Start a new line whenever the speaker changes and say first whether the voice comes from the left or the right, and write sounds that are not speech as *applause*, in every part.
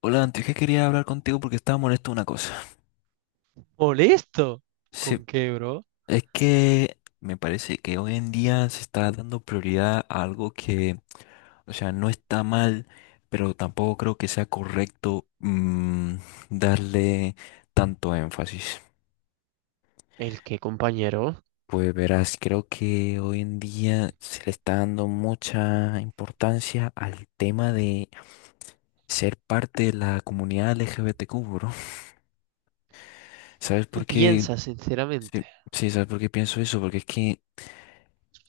left: Hola, antes que quería hablar contigo porque estaba molesto de una cosa.
right: Molesto.
left: Sí,
right: ¿Con qué, bro?
left: es que me parece que hoy en día se está dando prioridad a algo que, o sea, no está mal, pero tampoco creo que sea correcto, mm, darle tanto énfasis.
right: ¿El qué, compañero?
left: Pues verás, creo que hoy en día se le está dando mucha importancia al tema de ser parte de la comunidad LGBTQ, bro. ¿Sabes
right: Tú
left: por qué?
right: piensas, sinceramente.
left: Sí, sí, ¿sabes por qué pienso eso? Porque es que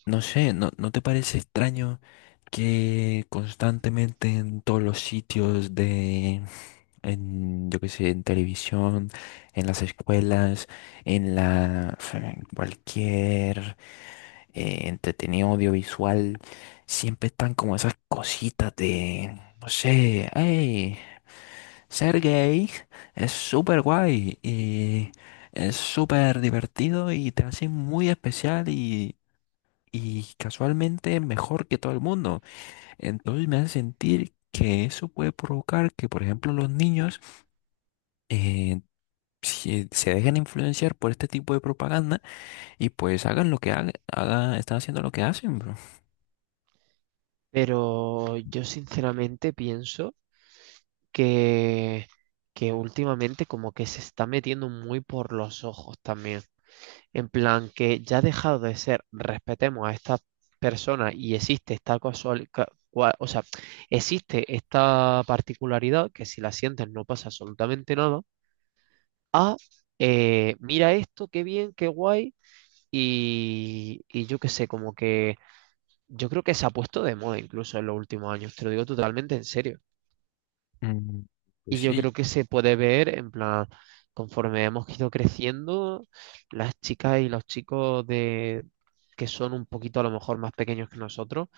left: no sé, ¿no te parece extraño que constantemente en todos los sitios de, en, yo qué sé, en televisión, en las escuelas, en la, en cualquier entretenido audiovisual, siempre están como esas cositas de, no sé, hey, ser gay es súper guay y es súper divertido y te hace muy especial y casualmente mejor que todo el mundo. Entonces me hace sentir que eso puede provocar que, por ejemplo, los niños, eh, se dejen influenciar por este tipo de propaganda y pues hagan lo que hagan, haga, están haciendo lo que hacen, bro.
right: Pero yo sinceramente pienso que, que últimamente como que se está metiendo muy por los ojos también. En plan, que ya ha dejado de ser, respetemos a esta persona y existe esta existe esta particularidad que si la sientes no pasa absolutamente nada. A, mira esto, qué bien, qué guay. Y yo qué sé, como que yo creo que se ha puesto de moda incluso en los últimos años, te lo digo totalmente en serio.
left: Mm, pues
right: Y yo
left: sí.
right: creo que se puede ver, en plan, conforme hemos ido creciendo, las chicas y los chicos de que son un poquito a lo mejor más pequeños que nosotros.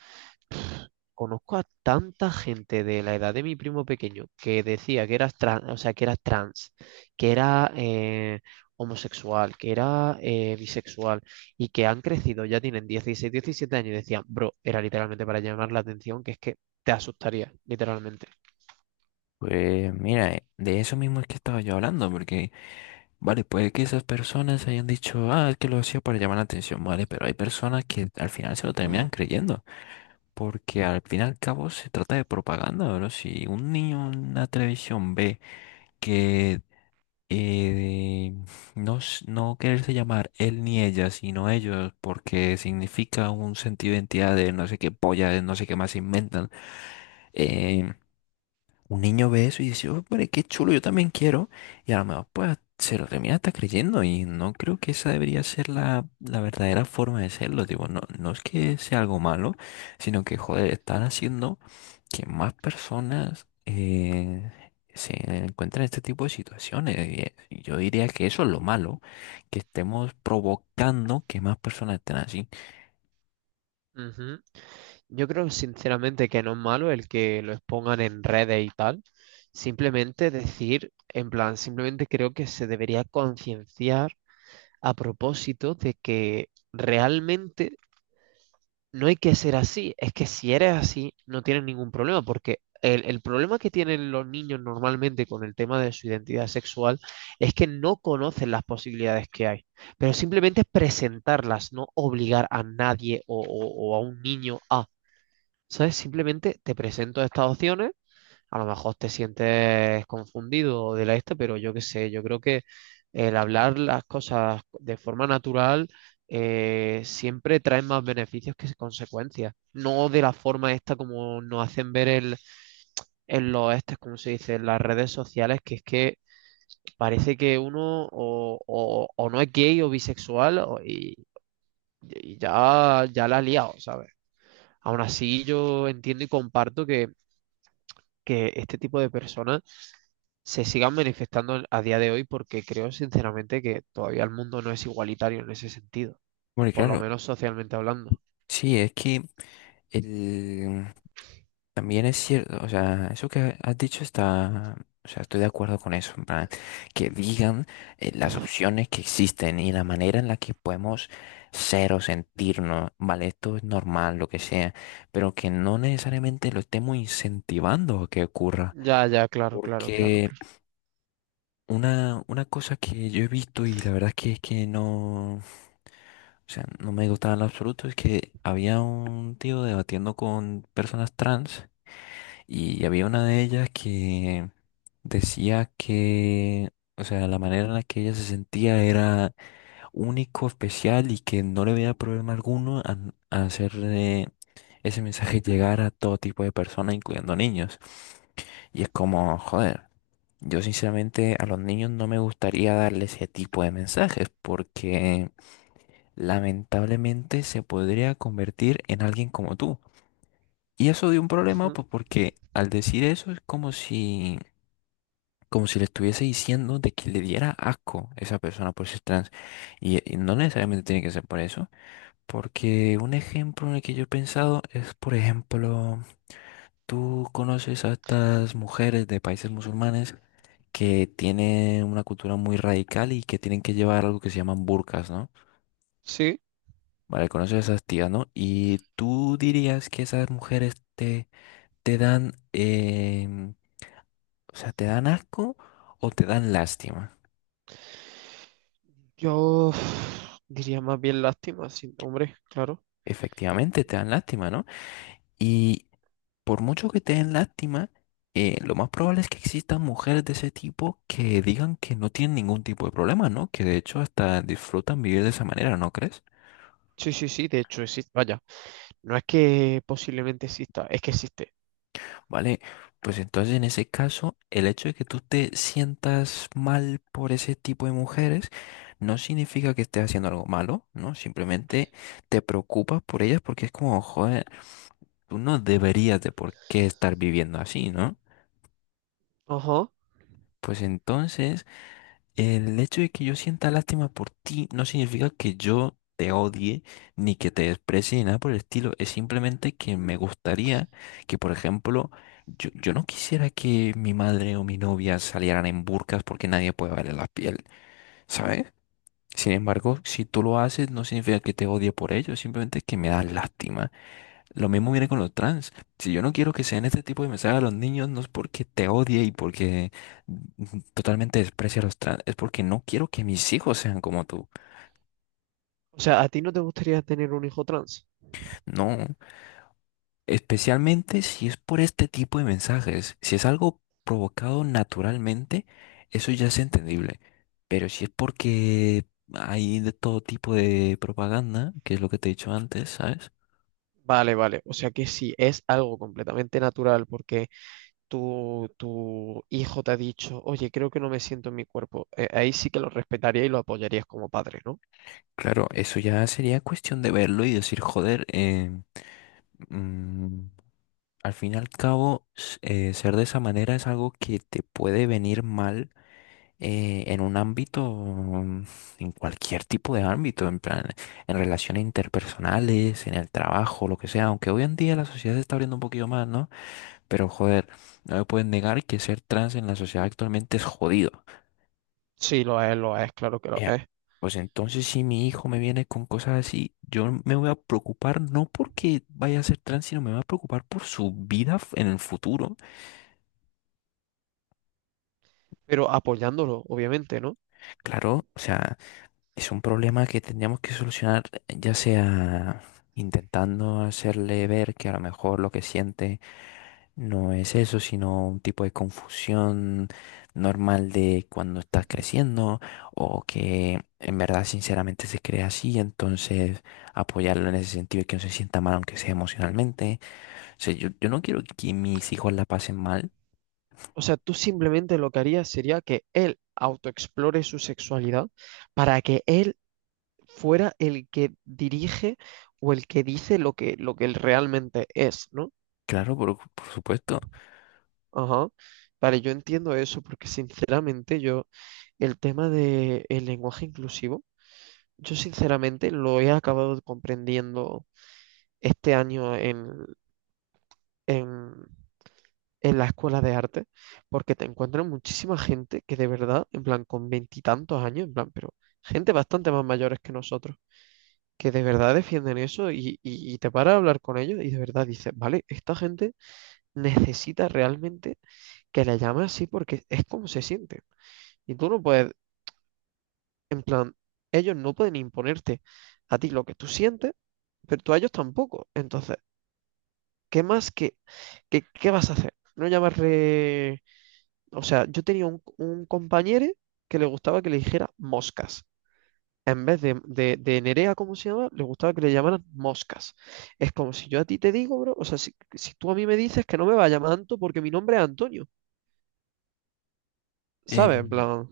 right: Conozco a tanta gente de la edad de mi primo pequeño que decía que era trans, o sea, que era trans, que era homosexual, que era bisexual y que han crecido, ya tienen 16, 17 años y decían, bro, era literalmente para llamar la atención, que es que te asustaría, literalmente.
left: Pues mira, de eso mismo es que estaba yo hablando, porque, vale, puede que esas personas hayan dicho, ah, es que lo hacía para llamar la atención, vale, pero hay personas que al final se lo terminan creyendo. Porque al fin y al cabo se trata de propaganda, bro. Si un niño en una televisión ve que, eh, no, s- no quererse llamar él ni ella, sino ellos, porque significa un sentido de identidad de no sé qué polla, de no sé qué más se inventan. eh, un niño ve eso y dice, "Oh, hombre, qué chulo, yo también quiero". Y a lo mejor pues se lo termina hasta creyendo. Y no creo que esa debería ser la verdadera forma de serlo. Digo, no, no es que sea algo malo, sino que, joder, están haciendo que más personas, se encuentran en este tipo de situaciones. Yo diría que eso es lo malo, que estemos provocando que más personas estén así.
right: Ujú. Yo creo sinceramente que no es malo el que lo expongan en redes y tal. Simplemente decir, en plan, simplemente creo que se debería concienciar a propósito de que realmente no hay que ser así. Es que si eres así, no tienes ningún problema, porque el problema que tienen los niños normalmente con el tema de su identidad sexual es que no conocen las posibilidades que hay, pero simplemente es presentarlas, no obligar a nadie o a un niño a, ¿sabes? Simplemente te presento estas opciones, a lo mejor te sientes confundido de la esta, pero yo qué sé, yo creo que el hablar las cosas de forma natural siempre trae más beneficios que consecuencias. No de la forma esta como nos hacen ver el, en los estes, como se dice, en las redes sociales, que es que parece que uno o no es gay o bisexual o- y, y ya la ha liado, ¿sabes? Aún así, yo entiendo y comparto que este tipo de personas se sigan manifestando a día de hoy porque creo sinceramente que todavía el mundo no es igualitario en ese sentido,
left: Porque
right: por lo
left: claro,
right: menos socialmente hablando.
left: sí, es que el, también es cierto, o sea, eso que has dicho está, o sea, estoy de acuerdo con eso, en plan, que digan, las opciones que existen y la manera en la que podemos ser o sentirnos, vale, esto es normal, lo que sea, pero que no necesariamente lo estemos incentivando a que ocurra,
right: Ya, ya, claro, claro, claro,
left: porque
right: claro.
left: una cosa que yo he visto y la verdad es que no, o sea, no me gustaba en lo absoluto es que había un tío debatiendo con personas trans. Y había una de ellas que decía que, o sea, la manera en la que ella se sentía era único, especial y que no le veía problema alguno a hacer, ese mensaje llegar a todo tipo de personas, incluyendo niños. Y es como, joder, yo sinceramente a los niños no me gustaría darle ese tipo de mensajes porque lamentablemente se podría convertir en alguien como tú. Y eso dio un problema,
right: Ujú.
left: pues porque al decir eso es como si, como si le estuviese diciendo de que le diera asco a esa persona por ser trans. Y no necesariamente tiene que ser por eso, porque un ejemplo en el que yo he pensado es, por ejemplo, tú conoces a estas mujeres de países musulmanes que tienen una cultura muy radical y que tienen que llevar algo que se llaman burkas, ¿no?
right: Sí,
left: Vale, conoces a esas tías, ¿no? Y tú dirías que esas mujeres te, te dan, o sea, te dan asco o te dan lástima.
right: yo uf, diría más bien lástima, sí, hombre, claro.
left: Efectivamente, te dan lástima, ¿no? Y por mucho que te den lástima, lo más probable es que existan mujeres de ese tipo que digan que no tienen ningún tipo de problema, ¿no? Que de hecho hasta disfrutan vivir de esa manera, ¿no crees?
right: Sí, sí, sí, de hecho existe. Vaya, no es que posiblemente exista, es que existe.
left: Vale, pues entonces en ese caso, el hecho de que tú te sientas mal por ese tipo de mujeres no significa que estés haciendo algo malo, ¿no? Simplemente te preocupas por ellas porque es como, joder, tú no deberías de por qué estar viviendo así, ¿no?
right: Ajá.
left: Pues entonces el hecho de que yo sienta lástima por ti no significa que yo te odie ni que te desprecie ni nada por el estilo. Es simplemente que me gustaría que, por ejemplo, yo no quisiera que mi madre o mi novia salieran en burkas porque nadie puede verle la piel, ¿sabes? Sin embargo, si tú lo haces, no significa que te odie por ello, simplemente que me das lástima. Lo mismo viene con los trans. Si yo no quiero que sean este tipo de mensajes a los niños, no es porque te odie y porque, totalmente desprecie a los trans, es porque no quiero que mis hijos sean como tú.
right: O sea, ¿a ti no te gustaría tener un hijo trans?
left: No, especialmente si es por este tipo de mensajes. Si es algo provocado naturalmente, eso ya es entendible. Pero si es porque hay de todo tipo de propaganda, que es lo que te he dicho antes, ¿sabes?
right: Vale, vale. O sea que sí, es algo completamente natural porque tu hijo te ha dicho, oye, creo que no me siento en mi cuerpo, ahí sí que lo respetaría y lo apoyarías como padre, ¿no?
left: Claro, eso ya sería cuestión de verlo y decir, joder, mm, al fin y al cabo, s- ser de esa manera es algo que te puede venir mal, en un ámbito, en cualquier tipo de ámbito, en plan, en relaciones interpersonales, en el trabajo, lo que sea, aunque hoy en día la sociedad se está abriendo un poquito más, ¿no? Pero joder, no me pueden negar que ser trans en la sociedad actualmente es jodido.
right: Sí, lo es, claro que lo
left: Ya,
right: es,
left: pues entonces si mi hijo me viene con cosas así, yo me voy a preocupar no porque vaya a ser trans, sino me voy a preocupar por su vida f- en el futuro.
right: pero apoyándolo, obviamente, ¿no?
left: Claro, o sea, es un problema que tendríamos que solucionar, ya sea intentando hacerle ver que a lo mejor lo que siente no es eso, sino un tipo de confusión normal de cuando estás creciendo o que en verdad sinceramente se cree así, entonces apoyarlo en ese sentido y que no se sienta mal, aunque sea emocionalmente. O sea, yo no quiero que mis hijos la pasen mal,
right: O sea, tú simplemente lo que harías sería que él autoexplore su sexualidad para que él fuera el que dirige o el que dice lo que él realmente es, ¿no?
left: claro, por supuesto.
right: Ajá. Vale, yo entiendo eso porque sinceramente yo, el tema del lenguaje inclusivo, yo sinceramente lo he acabado comprendiendo este año en, en la escuela de arte, porque te encuentras muchísima gente que de verdad, en plan, con veintitantos años, en plan, pero gente bastante más mayores que nosotros, que de verdad defienden eso y te paras a hablar con ellos y de verdad dices, vale, esta gente necesita realmente que la llame así porque es como se siente. Y tú no puedes, en plan, ellos no pueden imponerte a ti lo que tú sientes, pero tú a ellos tampoco. Entonces... ¿Qué más? ¿Qué vas a hacer? No llamarle... O sea, yo tenía un compañero que le gustaba que le dijera moscas. En vez de Nerea, como se llama, le gustaba que le llamaran moscas. Es como si yo a ti te digo, bro, o sea, si tú a mí me dices que no me va a llamar Anto porque mi nombre es Antonio,
left: Eh,
right: ¿sabes? En plan,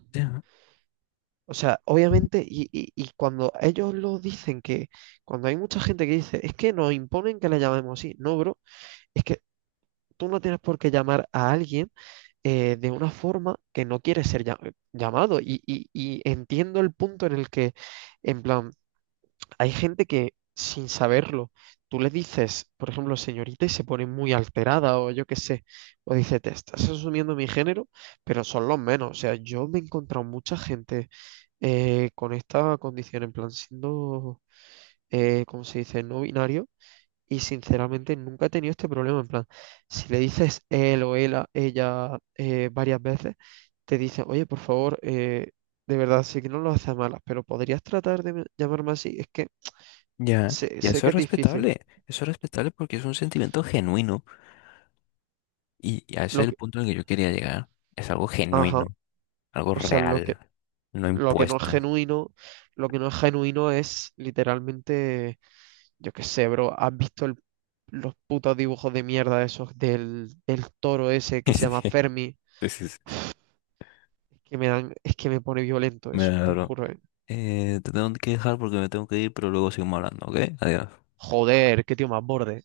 right: o sea, obviamente, y cuando ellos lo dicen que, cuando hay mucha gente que dice, es que nos imponen que le llamemos así, no, bro, es que tú no tienes por qué llamar a alguien de una forma que no quiere ser llam- llamado. Y, y entiendo el punto en el que, en plan, hay gente que sin saberlo, tú le dices, por ejemplo, señorita, y se pone muy alterada o yo qué sé, o dice, te estás asumiendo mi género, pero son los menos. O sea, yo me he encontrado mucha gente con esta condición, en plan, siendo, ¿cómo se dice?, no binario, y sinceramente nunca he tenido este problema. En plan, si le dices él o ella, varias veces, te dice, oye, por favor, de verdad, sé que no lo haces a malas, pero podrías tratar de me- llamarme así. Es que
left: Ya,
right: sé,
left: y
right: sé que es difícil.
left: eso es respetable porque es un sentimiento genuino y a ese
right: Lo
left: es el
right: que,
left: punto en el que yo quería llegar. Es algo
right: ajá,
left: genuino, algo
right: o sea,
left: real, no
right: lo que no es
left: impuesto.
right: genuino, lo que no es genuino es literalmente, yo qué sé, bro, ¿has visto el- los putos dibujos de mierda esos del toro ese que se llama
left: *laughs*
right: Fermi?
left: Sí, sí, sí.
right: Que me dan, es que me pone violento
left: Me
right: eso, te lo
left: adoro.
right: juro, ¿eh?
left: Te tengo que dejar porque me tengo que ir, pero luego seguimos hablando, ¿ok? Adiós.
right: Joder, qué tío más borde.